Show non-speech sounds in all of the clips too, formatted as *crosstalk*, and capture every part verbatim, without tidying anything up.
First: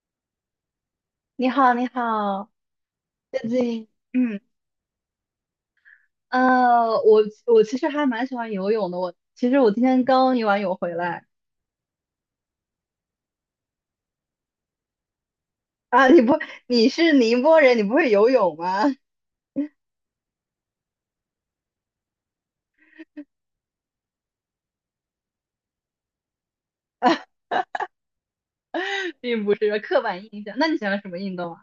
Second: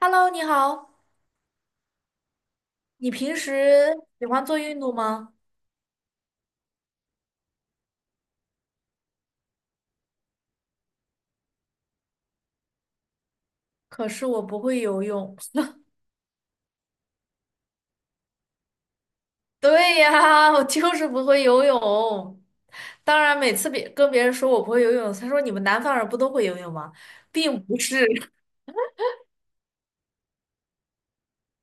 Hello，你好，你好，你好，你平最近，时喜嗯，欢做运动吗？呃，我我其实还蛮喜欢游泳的。我其实我今天刚游完泳回来可是我不会游泳。*laughs* 啊。你不，你是宁波人，你不会游泳吗？对呀，我就是不会游泳。当然，每次别跟别人说我不会游泳，他说你们南方人不都会游泳吗？并不是。*laughs* 并不是刻板印象。那你喜欢什么运动啊？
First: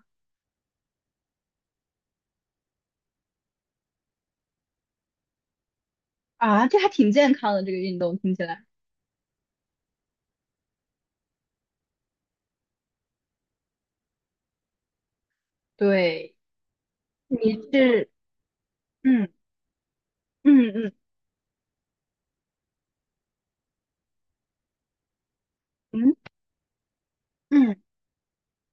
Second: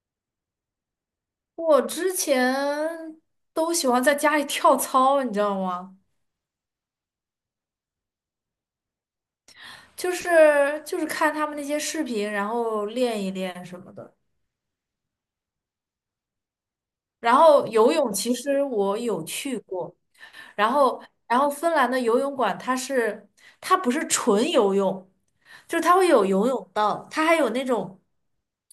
*laughs* 我之前都喜欢在家里跳操，你知道吗？啊，这还挺健康的，这个运动听起来。就是就是看他们那些视频，然后练一练什么的。对，然你后游是，泳其实我有嗯去过，嗯然嗯后然后芬兰的游泳馆它是它不是纯游泳，就是它会嗯有游泳道，它还有那嗯，种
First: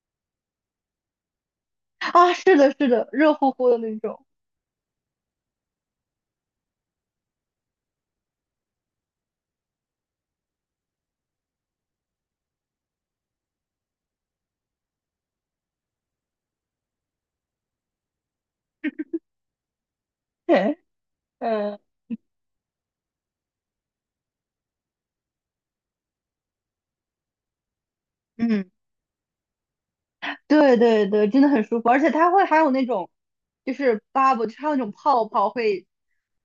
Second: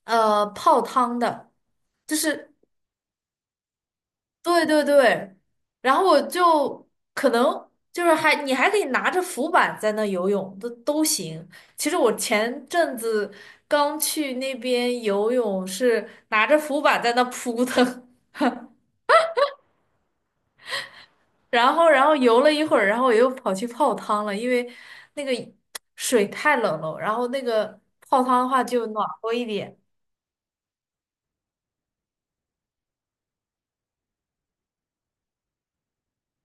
呃泡汤的，就啊，是是的，是的，热乎乎的那种。对对对，然后我就可能就是还你还可以拿着浮板在那游泳都都行。其实我前阵子刚去那边游泳是拿着浮板在那扑腾。*laughs* 对，然嗯后，然后游了一会儿，然后我又跑去泡汤了，因为那个 *tsk* 水太冷了，然后那个泡汤的话就暖和一点。对对对，真的很舒服，而且它会还有那种就是 bubble，就是它有那种泡泡会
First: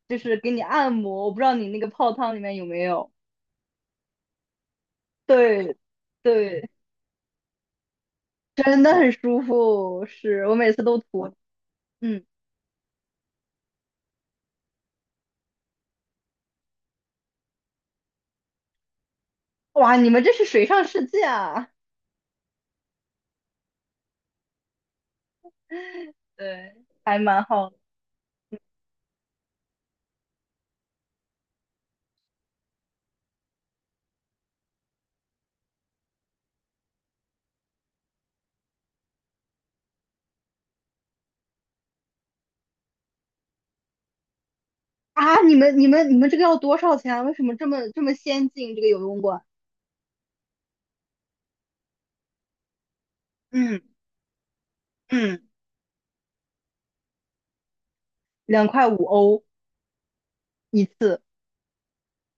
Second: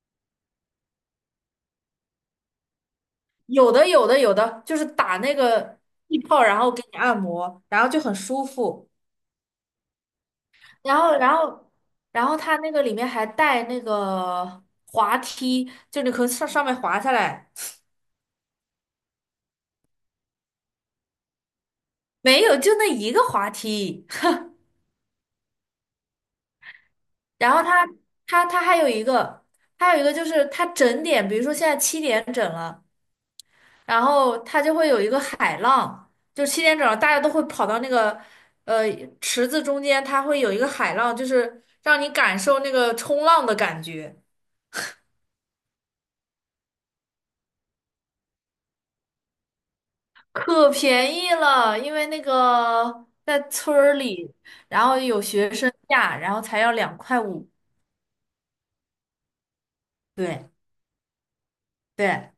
就是给你按摩，我不知道你那个泡汤里面有没有。有的，有的，有的，就是打那对个气泡，然对，后给你按摩，然后就很舒真服。的很舒服，是我每次都然后，涂。然后，嗯，然后它那个里面还带那个滑梯，就你可以上上面滑下来。哇，你们这是水上世界啊！没有，就那一个滑梯。*laughs* 对，还蛮然后好的它它它还有一个，还有一个就是它整点，比如说现在七点整了。然后它就会有一个海浪，就七点整大家都会跑到那个呃池子中间，它会有一个海浪，就是让你感受那个冲浪的感觉。啊。你们你们你们这个要多少钱啊？为什么这么这么先进？这个游泳馆？可便宜了，因为那个在村嗯儿里，然后有嗯，学生价，然后才要两块五。两块五欧对一次。对，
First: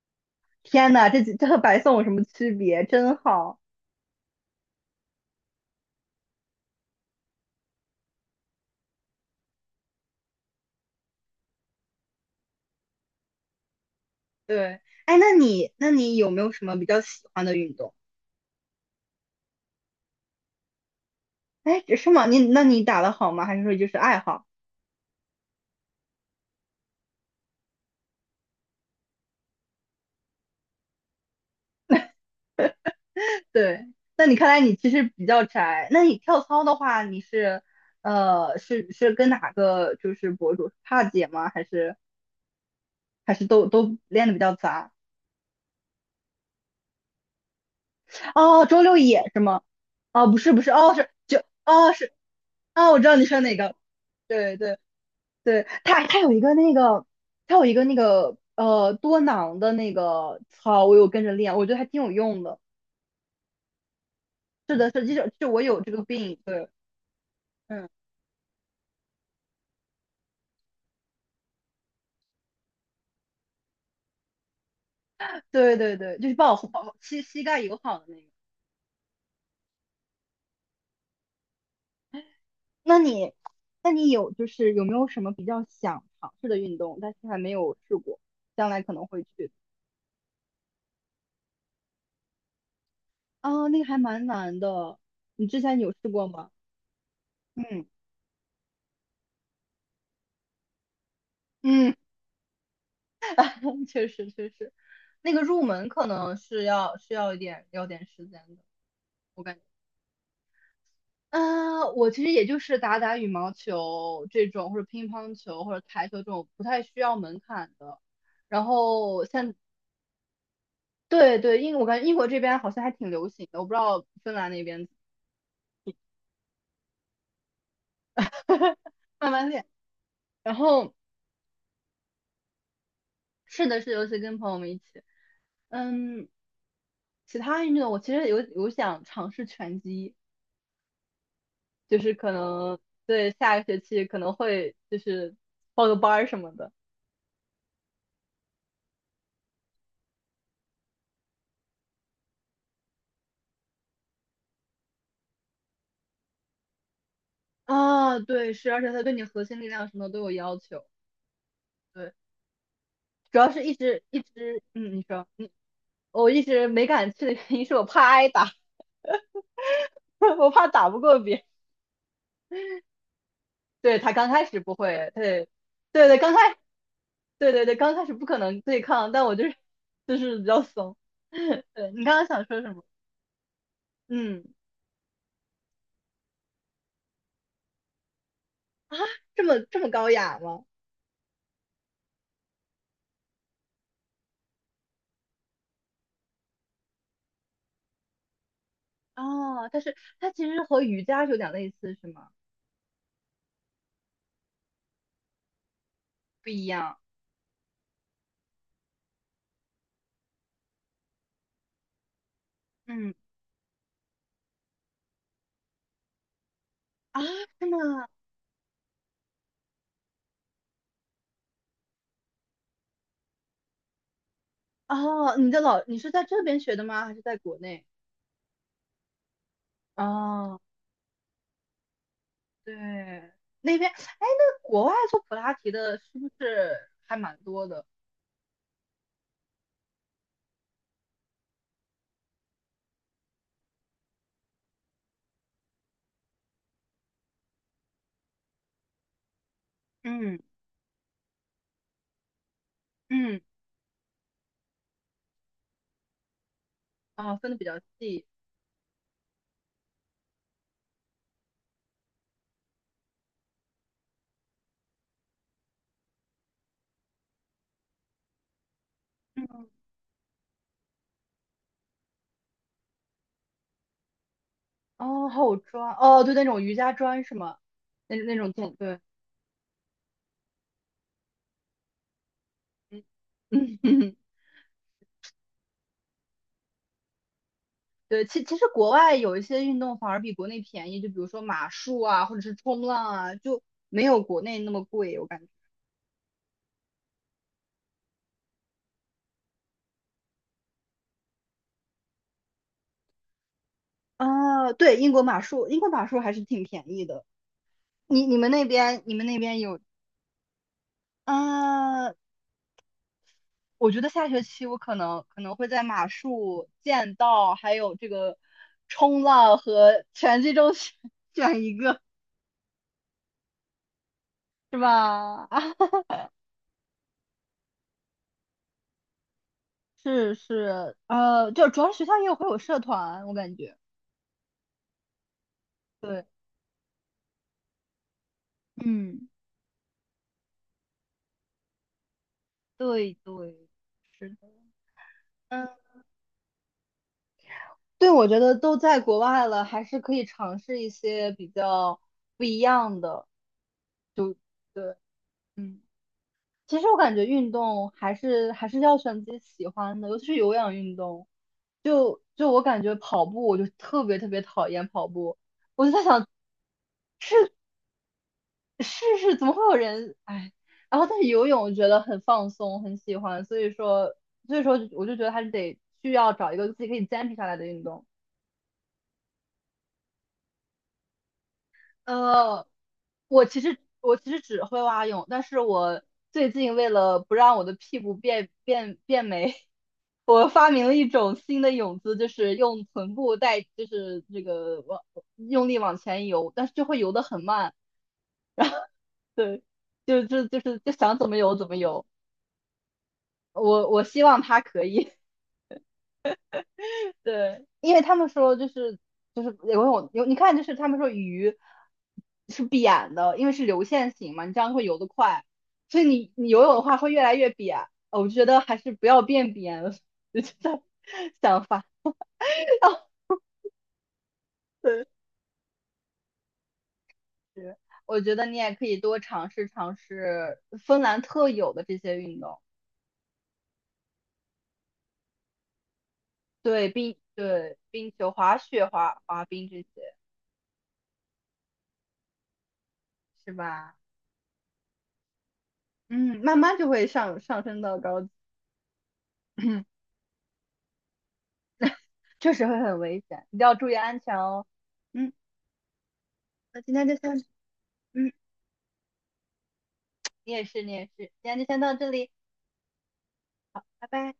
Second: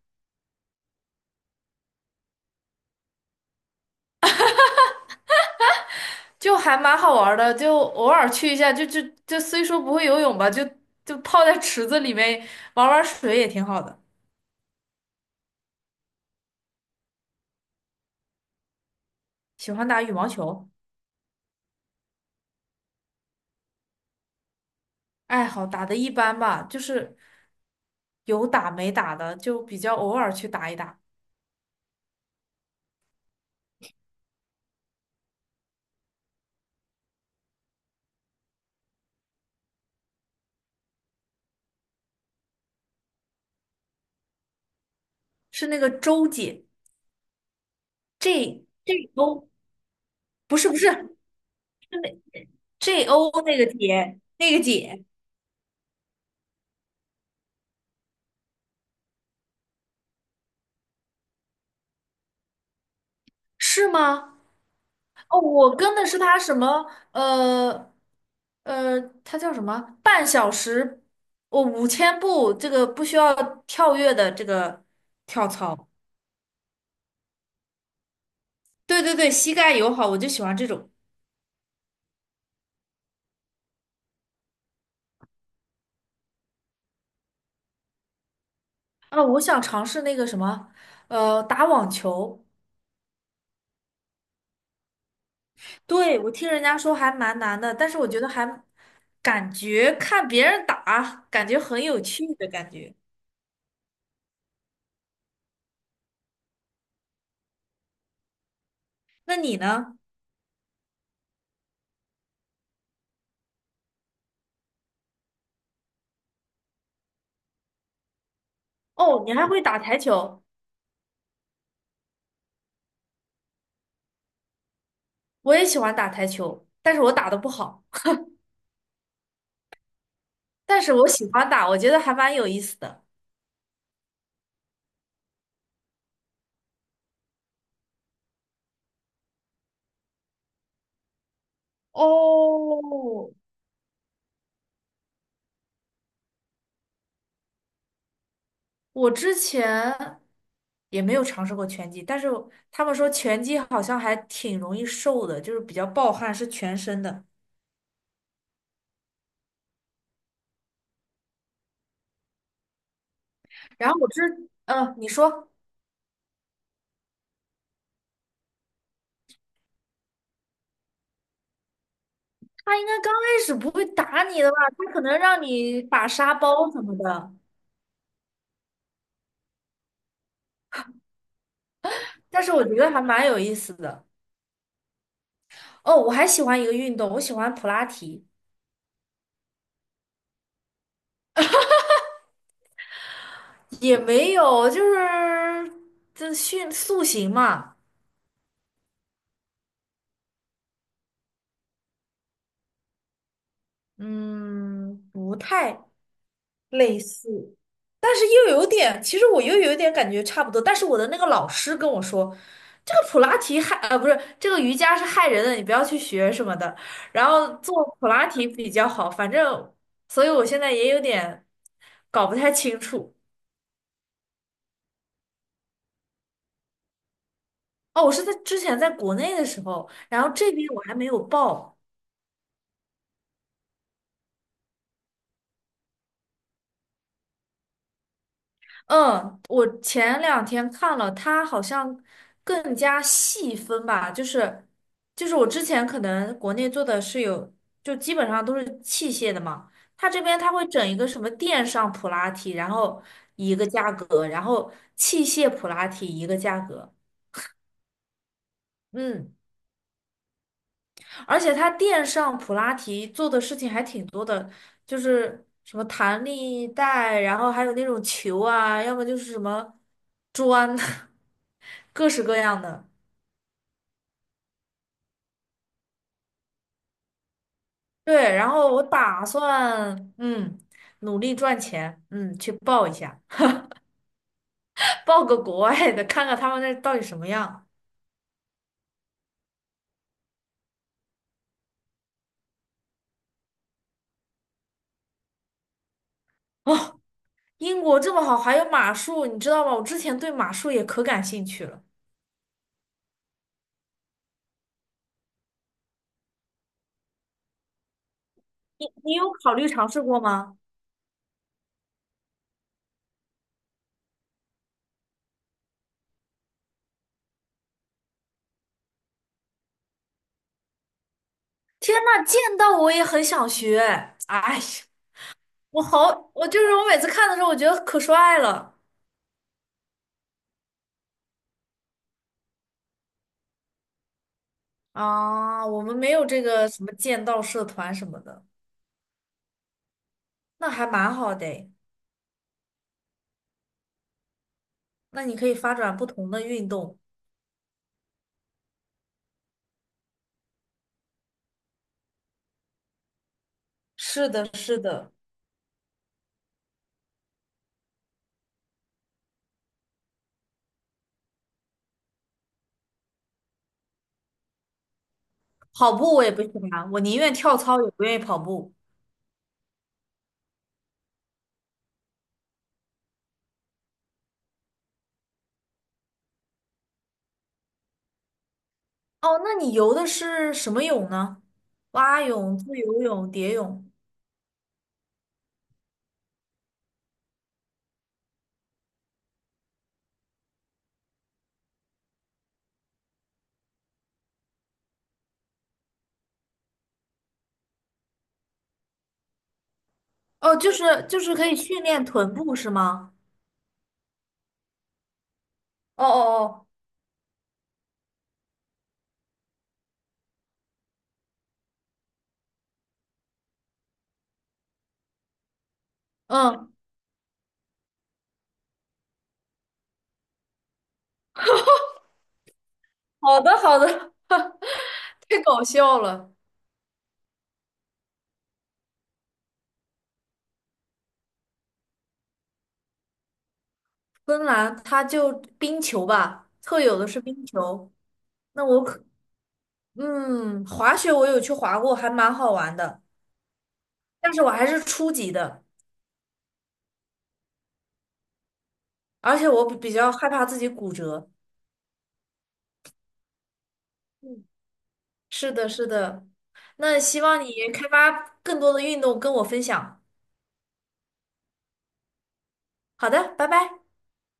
天呐，这几这和白送有什么区别？真好。就还蛮好玩儿的，就偶尔去一下，就就就虽说不会游泳吧，就就泡在池子里面玩玩水也挺好的。对，哎，那你那你有没有什么比较喜欢的运动？喜欢打羽毛球。哎，是吗？你那你打的好吗？还是说就是爱好？爱好打的一般吧，就是有打没打的，就比较偶尔去打一打。对，那你看来你其实比较宅。那你跳操的话，你是呃是是跟哪个就是博主？帕姐吗？还是还是都都练的比较杂？是那个周姐哦，，J 周六 J 野是 O，吗？哦，不是不不是是，不是，哦是是就哦是那 哦，我 J 知道你 O 说哪那个个。姐，那对个对。姐对，它它有一个那个，它有一个那个呃多囊的那个操，我有跟着练，我觉得还挺有用的。是吗？是的，是，就是哦，就我我有这跟个的是病，她什对，么嗯，呃呃，她叫什么？半小时，我五千步，这个不需要跳跃的这个跳对操。对对，就是帮我保膝膝盖友好的那个。对对对，膝盖友好，我就喜欢这种。那你，那你有就是有没有什么比较想尝试的运动，但是还没有试过，将来可能啊，会我去？想尝试那个什么，呃，打网球。啊，那个还蛮难的，你之前有试对，过我听吗？人家说还蛮难的，嗯但是我觉得还感觉看别人打，感觉很嗯，有趣的感觉。*laughs* 确实确实，那个入门可能是要需要一点要点时间的。那我感你觉，呢？啊，我其实也就是打打羽毛球这种，或者乒乓球或者台球这种不太需要门槛的。然哦，后你还像会打台球？对对，英我感觉英国这边好像还挺流行的，我不知道芬兰那边 我也喜欢打台球，但是我打的不好，*laughs* 慢慢练。然但后是我喜欢打，我觉得还蛮有意思的。是的是，尤其跟朋友们一起，嗯，其他运动我其实有有想尝试拳击，就是可哦，能对下个学期可能会就是报个班儿什么的。我之前也没有尝试过拳击，但是他们说拳击好像还挺容易瘦的，就是比较暴汗，是全身的。啊，对，是，而且他对你核心力量什么都有要求。对，主要是一然后直我一知，直，嗯、嗯，你你说，嗯，说我一直没敢去的原因是我怕挨打，*laughs* 我怕打不过别人他应该刚开始不会对，他打刚你开的吧？始不他可会，能让对，你对把对，刚沙开，包什么的，对对对，刚开始不可能对抗，但我就是就是比较怂。*laughs* 对，你刚刚想但是说我什觉么？得还蛮有意思的。嗯，哦，我还喜欢一个运动，我喜欢普拉提。啊，这么这么高雅吗？也没有，就是这训塑形嘛。哦，但是它其实和瑜伽是有点类似，是吗？嗯，不太不一样。类似。但是又有点，其实我又有点感觉差不多。但是我的那个老师跟我说，这个嗯，普拉提害，呃，不是，这个瑜伽是害人的，你不要去学什么的。啊，然后真的。做普拉提比较好，反正，所以我现在也有点搞不太清楚。哦，你的老，你是在这边学的吗？还是在国内？哦，我是在之前在国内的时候，然后这哦，边我还没有报。对，那边，哎，那国外做普拉提的是不是还蛮多的？嗯，我前两天看了，它好像更加细分吧，就是就是我之前可能国内做的是有，就基本上都是器械的嘛，它这边嗯它会整一个什么电上普拉提，然后嗯，一个价格，然后器械普拉提一个价格。啊、分的比较细。嗯。而且他垫上普拉提做的事情还挺多的，就是什么弹力带，然后还有那种球啊，要么就是什嗯，么砖，*laughs* 各式各样的。哦，还有砖，哦，对，那种瑜伽砖是吗？那那对，然种后垫，我对，打算嗯努力赚钱，嗯去报一嗯下，嗯嗯，*laughs* 报个国外的，看看他们那到底什么样。*laughs* 对，其其实国外有一些运动反而比国内便宜，就比如说马术啊，或者是冲浪啊，就没有国内那么贵，我感觉。英国这么好，还有马术，你知道吗？我之前对马术也可感兴趣了。啊，对，英国马术，英国马术还是挺便宜的。你你们那你边你你们有那考边虑有，尝试过吗？啊？我觉得下学期我可能可能会在马术、剑道还有这个冲浪和拳击中选 *laughs* 选一天个，呐，见到我也很想学。哎呀，是吧？*laughs* 啊，我好，我就是我每次看的时候，我觉得可帅了是是，呃，就主要是学校也有会有社团，我感觉，啊！我们没对，有这个什么剑道社团什么的，嗯，那还蛮好的诶。对对，是的，那你可以嗯，发展不同的运动。对，我觉得都在国外了，还是可以尝试一些比较不一样的，是就的，是对，的，嗯。其实我感觉运动还是还是要选自己喜欢的，尤其是有氧运动。就就我感觉跑步，我就特别特别讨厌跑步，我就跑在步我想也不喜欢，我宁愿跳操也不愿意跑步。试试怎么会有人哎。然后但是游泳我觉得很放松，很喜欢，所以说所以说我就觉得还是得需要找一个自己可以坚持下来的运动。哦，那你游的是什么泳呢？蛙泳、自呃，由泳、我蝶其实泳。我其实只会蛙泳，但是我最近为了不让我的屁股变变变没，我发明了一种新的泳姿，就是用臀部带，就是这个往用力往前游，但是就会游得很慢。对，就就哦，就就是是就想就怎是么可游以怎么训练游。臀部是吗？我我希望他可以，哦哦 *laughs* 对，因为他们说就是就是游泳游，你看就是他们说鱼是扁的，因为是流线型嘛，你这样会游得快，所以你哦，你游泳嗯，的话会越来越扁。呃我觉得还是不要变扁了，*laughs* 我就在想法。*laughs* 好的好的。*laughs* 对。太搞笑了。我觉得你也可以多尝试尝试芬兰特有的这些运动，芬兰它就冰球吧，特对有的冰是冰对球。冰球、滑那我雪、可，滑滑冰这些，嗯，滑雪我有去滑过，还蛮好玩的，是吧？但是我还是初级的，嗯，慢慢就会上上升到高级，而且我比比 *laughs* 较害怕自己骨折。*clears throat* 确实会很危险，一定要注意安全嗯，哦。嗯，是的，是的。那今那天就希先，望你开嗯，发更多的运动跟我分享。你也是，你也是，今天就先到这里，好的，拜拜。拜拜。